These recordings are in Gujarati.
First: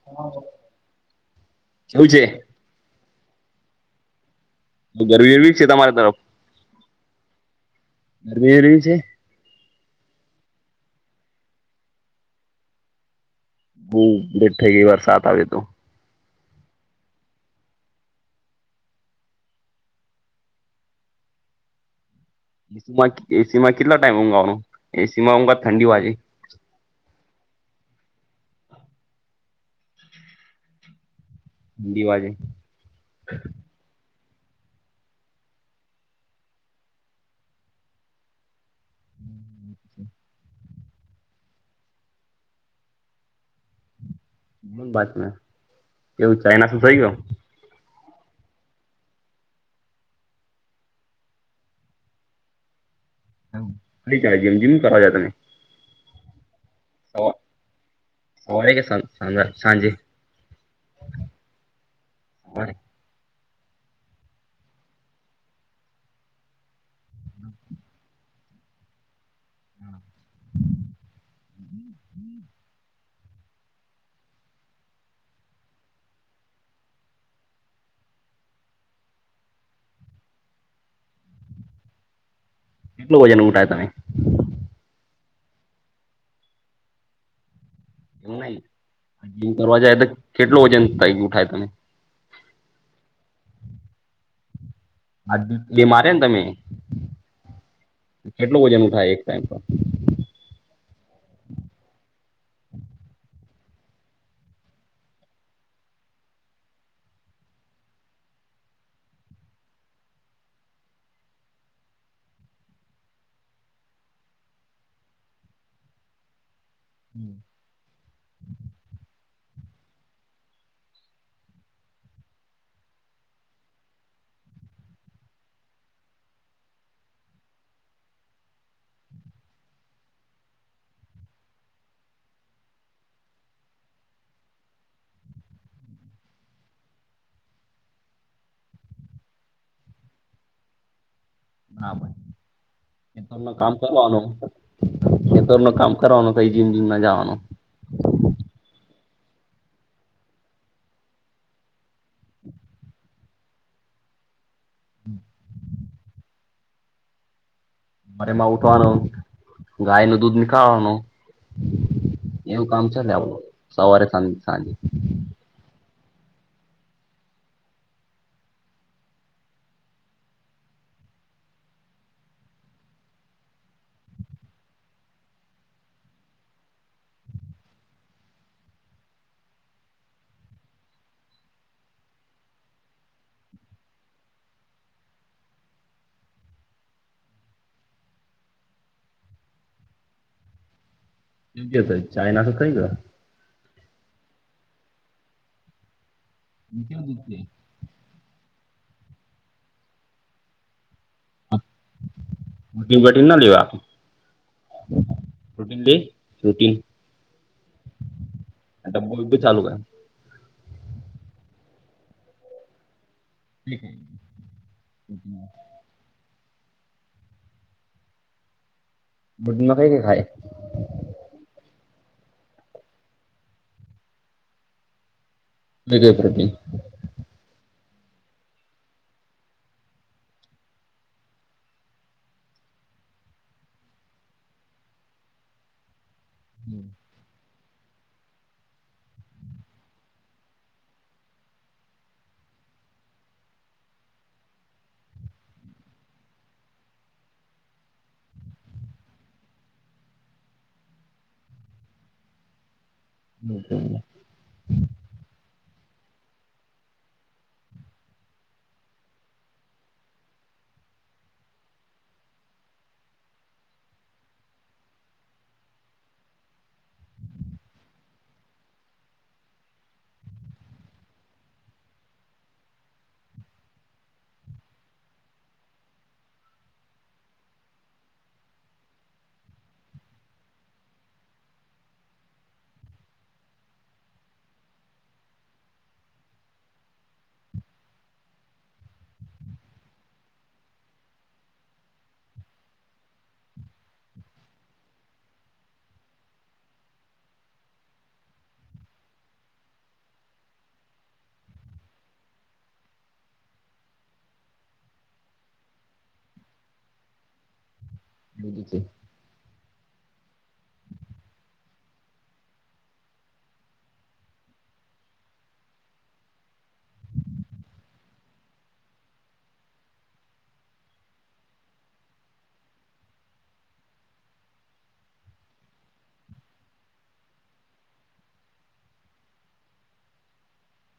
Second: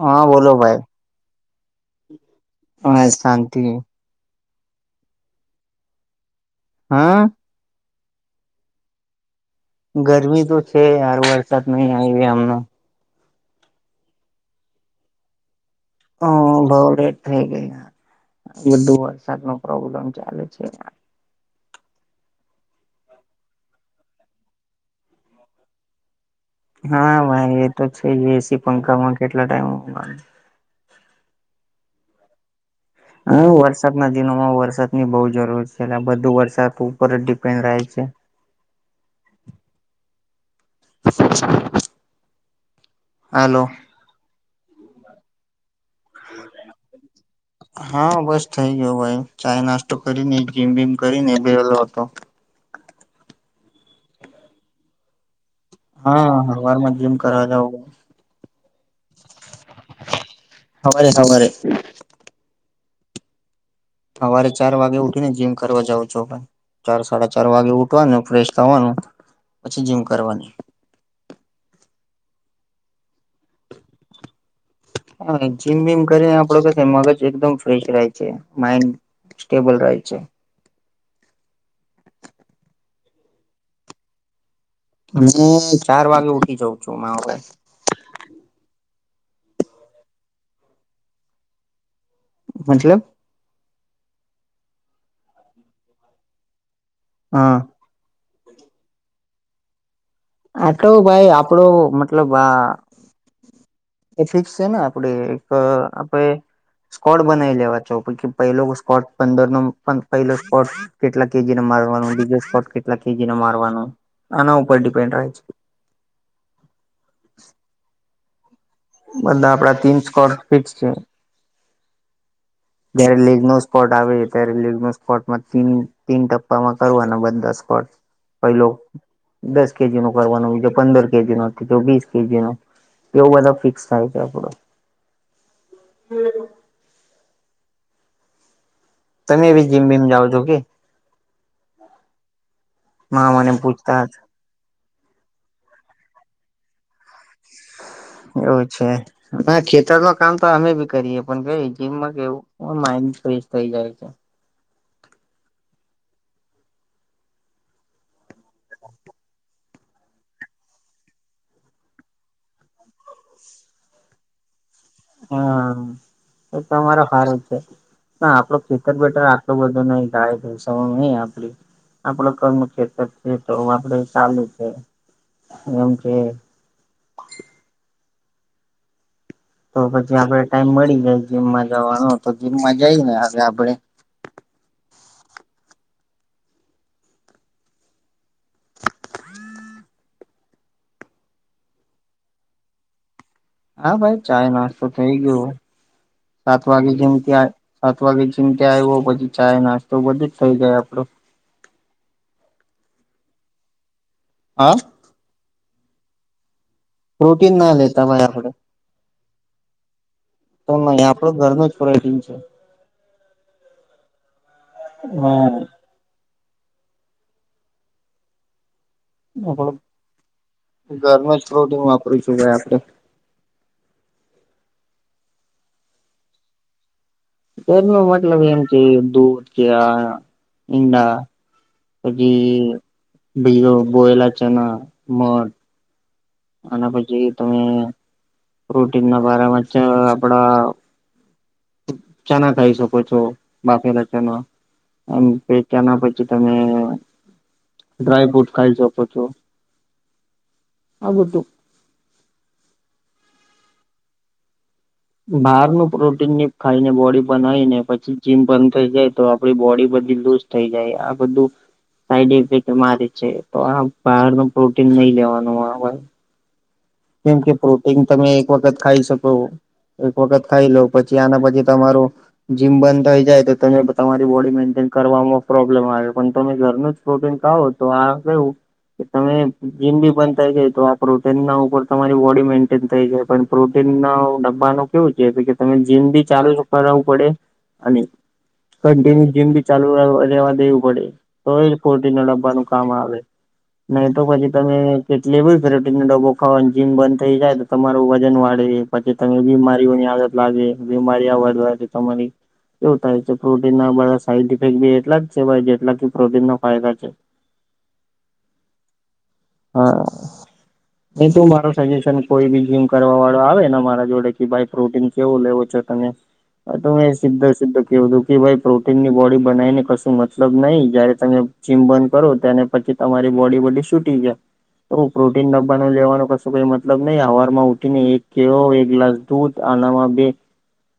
હા બોલો ભાઈ કેવું છે હ શાંતિ ગરવી એવી છે તમારા તરફ હા [unintelligible] છે. ગરમી તો છે યાર વરસાદ નહી આવીયો આમનો બું બેટ થઈ ગઈ વારસાદ આવે તો હ બઉ લેટ થઇ ગયા બધો વરસાદનો પ્રોબ્લેમ ચાલે છે. એસીમાં એસીમાં કેટલા ટાઈમ ઉગવાનો એસીમાં અમુક વાર ઠંડી વાગે હા ભાઈ એ તો છે એસી પંખામાં કેટલા ટાઈમ દીવાજે હ વરસાદમાં જ વરસાદની બહુ જરૂર છે એટલે બધું વરસાદ ઉપર જ ડિપેન્ડ રેય છે. [inaudible] [inaudible] હલો કેવું ચાઈના શું થઈ ગયું. હા બસ થઈ ગયો ભાઈ ચાય નાસ્તો કરીને જીમ ભીમ કરીને બેલો હતો. ખાલી ચલે જીમ જીમ કરવા જાવ તમે હા હવારમા જીમ કરાવા જાવ [inaudible] સવારે સવારે સવારે સવારે ચાર વાગે ઉઠીને જીમ કરવા જાાવ છો ભાઈ ચાર સાડા ચાર વાગે ઉઠવાનું ફ્રેશ થવાનું પછી જીમ કરવાનું [inaudible] [inaudible] હા જીમ વીમ કરીને આપડો કઈક મગજ એકદમ ફ્રેશ રહે છે માઈન્ડ સ્ટેબલ રાહે છે. કેટલું વજન ઉટાય તમે હું ચાર વાગે ઉઠી જઉં છું માવ ભાઈ એવું નહી કરવા જાય તો કેટલું વજન થાય ઉઠાય તમે મતલબ હ એ મારે ને તમે હા કેટલું વજન ઉઠાય એક ટાઈમ પર આટલો ભાઈ આપડો મતલબ આ એફિક્સ છે ને આપડ એક આપણે સ્કોડ બનાવી લેવા છો પછી પેલો સ્કોડ પંદર નો પણ પલો સ્કોડ કેટલા કેજી નો મારવાનું બીજો સ્કોટ કેટલા કેજીનો મારવાનો આના ઉપર ડીપેન્ડ બધા આપડા તીન સ્ક્વાર ફીકસ છે. જયારે લેગનો સ્પોટ આવે ત્યારે લેગનો સ્પોટમાં તીન ટપ્પામાં કરવાના બંદસ સપોટ પેલો દસ કેજીનો કરવાનું બીજ પંદર કેજી નો તો વીસ કેજીનો એવું બધા ફિક્સ થાય છે આપડું તમે એ ભી જીમ બીમ જાઓ છો કે બરાબર એ મા તમને મને કામ પૂછતા કરવાનું કામ કરવાનું કઈ જીમ બીમ મા જવાનું એવું છે ના ખેતરમાં કામ તો અમે બી કરીએે પણ ક જીમમાં કેવું. ફેશ થઇ જાય છે. હમ. રેમાં ઉઠવાનો ગાય ન દૂધ નીકાળવાનો. એવું કામ ચાલે આપડ સવારે સા સાંજે. હા એ તમારો હાર જ છે. ના આપડું ખેતર બેટર આટલો બધો નહી થાય ઘ નહી આપડી. આપડ કર્મ ખેતર છે તોું આપડે ચાલુ છે. ગમ છે. [inaudible] તો પછી આપડ ટાઈમ મળી જાય જીમમાં જવાનો તો જીમમાં જઈ ને હવે આપડે. [inaudible] ચાય નાસ થઈ ગ. હા ભાઈ ચાાય નાસ્તો થઇ ગયો સાત વાગે જેમતી સાત વાગે જેમ. આવ્યો પછી ચાય નાસ્તો બધું જ થઈ જાય આપડું ગટીને ના લેવા આપ. હા. પ્રોટીન દે પ્રોટીન. પ્રોટીન ના લેતા મારાડે. ડબ્બો બીબ્બો ચાલુ. તો નહી આપડો ઘરનું જ પ્રોટીન છે. લક. હમ. પ્રોટીનમાં કઈ કઈ ખાય ઘરમાં થો. શુંાઈ આપડણે. વિજય પ્રભ. ઘર ન મતલબ એમ કે દૂધ કે ઈંડા. પછી બ બોયલા ચના મઢ. અને પછી તમે રૂટીન ના બમાં આપડા. ચાના ખાઈ શકો છો બાફેલા ચાના. એમ પેક્યા ના પછી તમે. ડ્રાય ફ્રૂટ ખાઈ શકો છો. આબુ તોું. [inaudible] બહાર નું પ્રોટીન ની ખાઈને બોડી બના આવી ને પછી જીમ બંધ થઈ જાય તો આપડી બોડી બધ. થઈ જાય આ બધું. સાઈડ ફેક્ટ મારે છે તો આ બહાર ન પ્રોટીન નહી લેવાનું આવે. કેમ કે પ્રોટીન તમે એક વખત ખાઈ શકો. એક વખત ખાઈ લો પછી આના પછી તમારું જીમ બંધ થઈ જાય તો તમે તમારી બોડી મેન્ટેન. પ્રોબ્લેમ આવે પણ તમે ઘરનું જ પ્રોટીન ખાવો તો આ કયું. કે તમે જીમ બી બંધ થાય જાય તો આોન ના ઉપર તમારી બોડી મેન્ટેન થઈ જાય પણ પ્રોટીન ડબ્બાનું કેવું છે તમે જીમ બી ચાલુ છો. પડે અને. કન્ટિન્યુ જીમ બી ચાલુ રેવા દેવું પડે તો એ પોટી ડવાનું કામ આવે. નહી તો પછી તમે કેટલી બય ફેરેટી નનો ડબ્બો ખાવા. જીમ બંધ થઈ જાય તો તમારું વજન વાળે પછી તમે બીમારીઓની આદત લાગે બીમારી વધવા. તમારી. એવું થાય છે પ્રોટીન ના બધા સાડઇફેક્ટ એટલા જ છે જેટલા પ્રોટીન ફાયદા છે. બ જીતે. હા. ન તું મારો સજેશન કોઈ બી જીમ કરવા વાળો આવે ને મારા જોડે કે ભાઈ પ્રોટીન કેવું લેવું. તમે. હા તો મેં સીધા સીધો કેવું હતું કે ભાઈ પ્રોટીન ની બોડી બનાવી ને કશું મતલબ નહ જયારે તમે. ચિમબંધ કરો તેને પછી તમારી બોડી બોડી સુૂટી જાય. તો પ્રોટીન નાનું લેવાનો કશું કઈ મતલબ નહ અવાર માં ઉઠી ને એક કેળો એક ગ્લાસ દૂધ. બ આનામા બે.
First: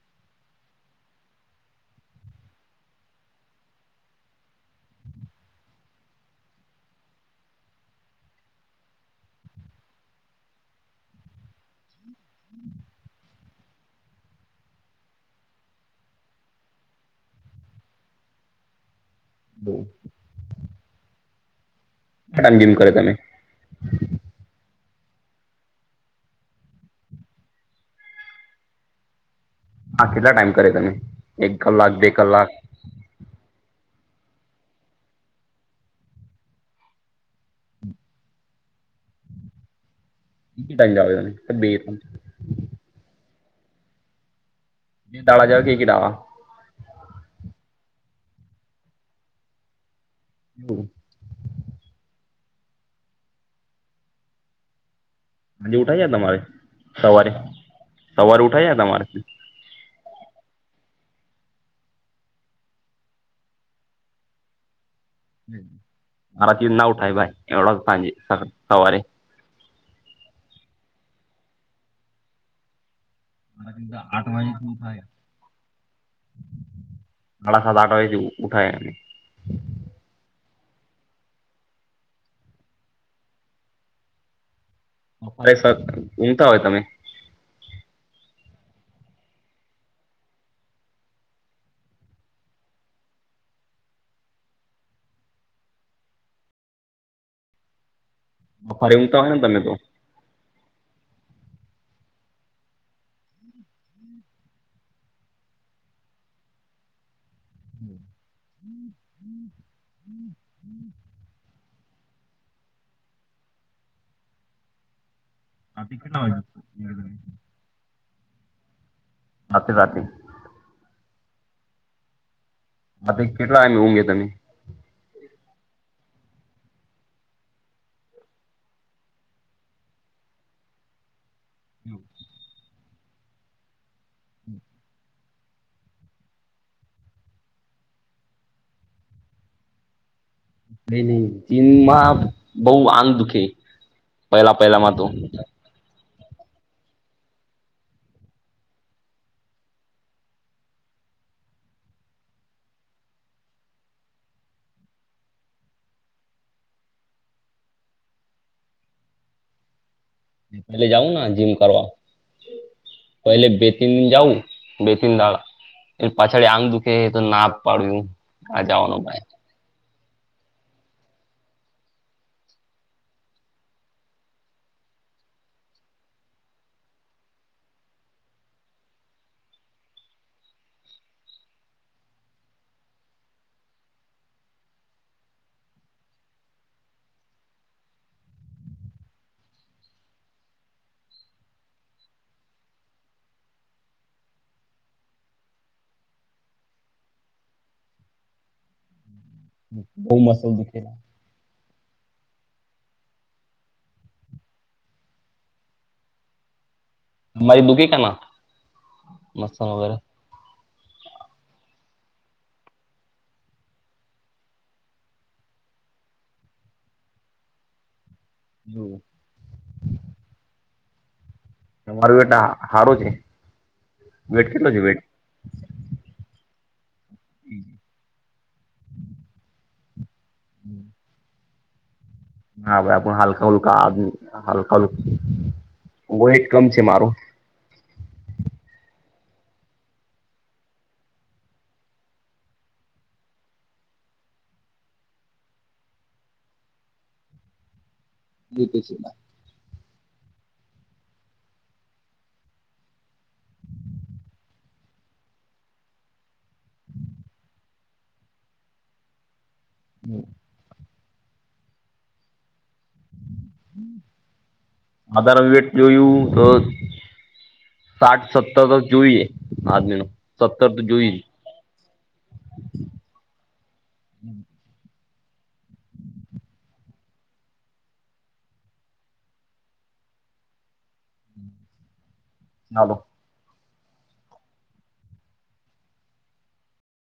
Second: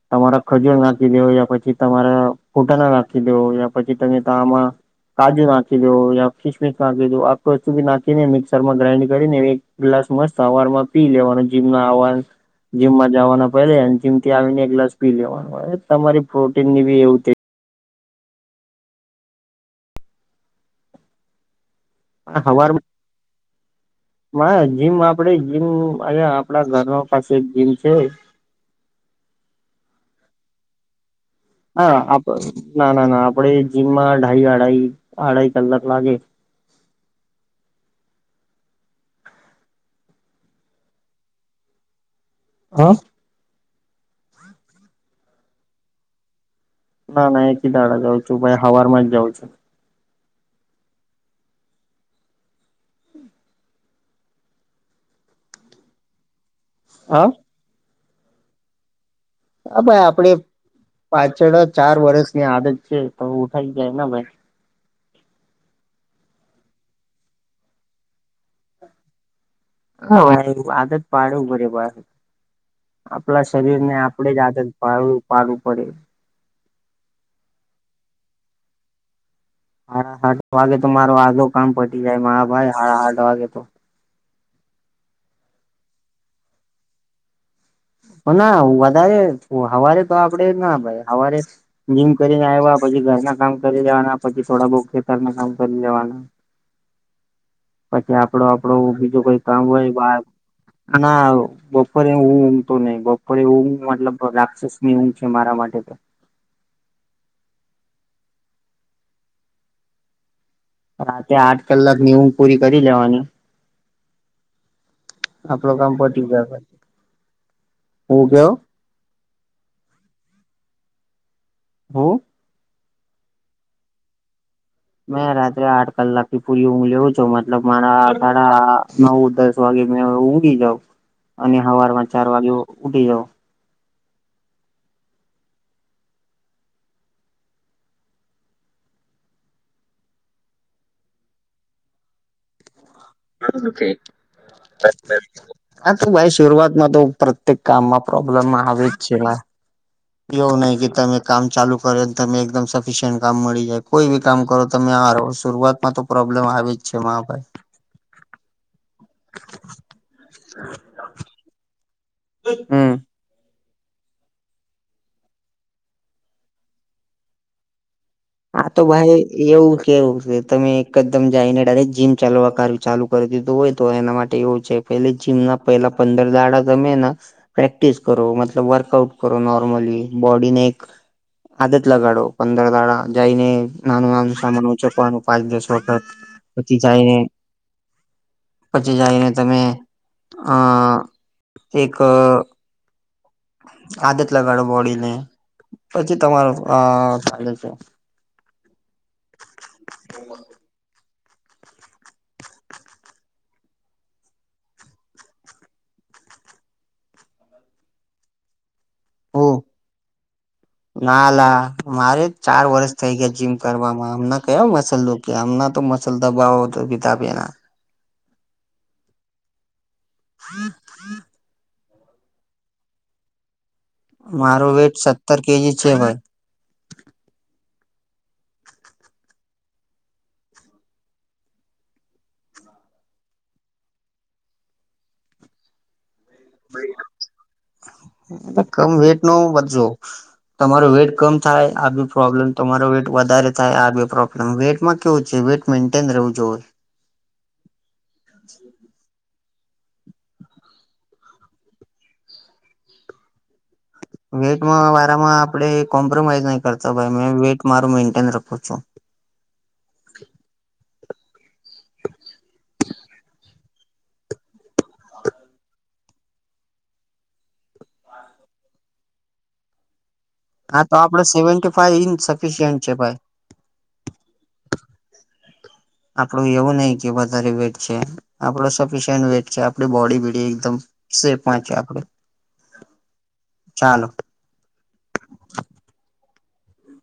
તમારા ખજૂર નાખી દેવ યા પછી તમારા ફૂટાણા નાખી દેવ યા પછી તમે આમાં. કાજુ નાખી દો યા કિશમિશ નાખી દો આપસ્ુંી નાખ. મિક્સરમાં ગ્રાાઈન્ડ કરીને એક ગ્લાસ મસ્ત અવારમાં પી લેવાનો જીમ ન આવાજ. જીમમાં જવાના પહેલે જીમ થી આવીને એક ગ્લાસ પી લેવાનો હો તમારી પ્રોટીન ની બી એવું થ. [inaudible] હટમ જીમ કરો તમે. હવારમાં જીમ આપડે જીમ અહયા આપડા ઘરનો પાસે જીમ છે. હા કેટલા ટાઈમ કરે તમે. એક કલાક હા બે આપ કલાક ના ના ના આપડે. જીમમાં અઢાઈ અઢાઈ અઢાઈ કલાક લાગે. બ ટાઈમ જ ત બે. હા. બે તાળા જવા કે કીડાવા. ના ના એક કી દાડા જઉં છું ભાઈ હવાર માં જ જાઉં છું. હમ. આજ ઉઠાઈ તમારે હા સવારે સવારે ઉઠા તમારે. હ ભાઈ આપડે. પાછળ ચાર વર્ષની આદત છે તો ઉઠાઈ જાય ને ભાઈ. મારાતી ના ઉઠાય ભાઈ એવો સાંજે સવારે. હ એ આદત પાડ ઉભરે. આપણા શરીર ને મારા આઠ આપણે જ વાગે આદત શું થાય ભ પાડવું પડે. સાડા સાડા આઠ વાજથી ઉઠાય એને. સાડા આઠ વાગે તો મારો આજો કામ પટી જાય મા ભાઈ સાડા આઠ વાગે તો. સપરે સર ઊમતા હોય તમે. ના વધારે હવારે તો આપડે ના ભાઈ હવારે જીમ કરીને આવ. પછી ઘરના કામ કરી લેવાના પછી થોડા બઉુ ખેતર ના કામ કરી લેવાના. [inaudible] અચછા. કે આપડો આપડો બપોરે ઊંઘતા બીજું હોય ને કોઈ તમે કામ તો હોય આના બપોરે હ. નહ બપોરે એવુંું મતલબ રાક્ષસની હું છે મારા માટે તો. હમ હમ હમ. રાતે આઠ કલાક ની હું પૂરી કરી લેવાની. આપડ કામ પ ગયા હું કેવ. રાતે રાતે. હ. હ કેટલા એમ ઊઘે તમે. મેં રાત્રે આઠ કલાક થી પૂરી હું લેવું છું મતલબ મારા સાડા નવ દસ વાગે મે. ઉડી જાવ અને હવારમાં ચાર વાગે ઉડી જાવ. નઈ નઈ ચીનમાં બહ આ. દુઃખી ઓકે પહેલા પહેલા માં તો. હા ભાઈ શરૂઆતમાં તો પ્રત્યેક કામમાં પ્રોબ્લેમ આવે જ છે. એવું નહીિ કે તમે કામ ચાલુ કરો તમે એકદમ સફિશિયન્ટ કામ મળી જાય કોઈ બી કામ કરો તમે. નાાર શરૂઆતમાં તો પ્રોબ્લેમ આવી જ છે મા ભાઈ. પલે જઉું જીમ કરવા. હમ પહેલે બે જવું બે તન દાળા એ પાછળ આંગ દુખે તો ના પાડ્યું આ હા તો જવાનો ભાઈ એવું કેવું છે તમે એકદમ જઈને ડાયરેક્ટ જીમ ચાલવા કાર ચાલુ કરી દીધું હોય તો એના માટે એવું છે પે જીમ ના પહેલા પંદર દાડા તમે પ્રેક્ટિસ કરો મતલબ વર્કઆઉટ કરો નોર્મલી બોડીને એક આદત લગાડો પંદર દડા જઈને નાનું નાનું સામાન ઉચકવાનું પાંચ દસ વખત પછી જઈને પછી જઈને તમે આ એક આદત લગાડો બોડીને પછી તમાર આ ચાલે છે બહુ મસલ દુખેલા મારી દુખી ક ના મસ્સ વગેરે ના લ મારે ચાર વરષ થઇ ગયા જીમ કરવા હમ કયો મસલ કે ના તો મસલ દબાવ તો બિતા બેેના હ તમારું એટ હારું છે મારું વેટ સત્તર કેજી છે ભાઈ હમ હમ હા ભાઈ આપ હલકા હુલકા આ હલકા હલકા વેઇટ કમ છે મારું કમ વેટ નો બજો તમારો વેઇટ કમ થાય આ બી પ્રોબ્લેમ તમારો વેઇટ વધારે થાય આ બી પ્રોબ્લેમ વેઇટમાં કેવું છે વેટ મેન્ટેન રહેું જો હ [inaudible] બ પ છે ના વેઇટમાં વારામાં આપડે કોમ્પ્રોમાઈઝ નહી કરતો ભાઈ મે વેટ મારું મેન્ટેન રખું છું [inaudible] [unintelligible] અત્યારે વેટ જોયું તો સાઠ સત્તર તો જોઈએ આદમી ન સત્તર હા તો જોઈ આપડે સેવન્ટી ફાઈવ ઇંચ સફિશિયન્ટ છે ભાઈ આપડું એવું નહીિ કે વધારે વેટ છે આપડ સફિશયન્ટ વેટ છે આપ બોડીીડી એકદમ શે પંચે આપડે નાાલો ચાલો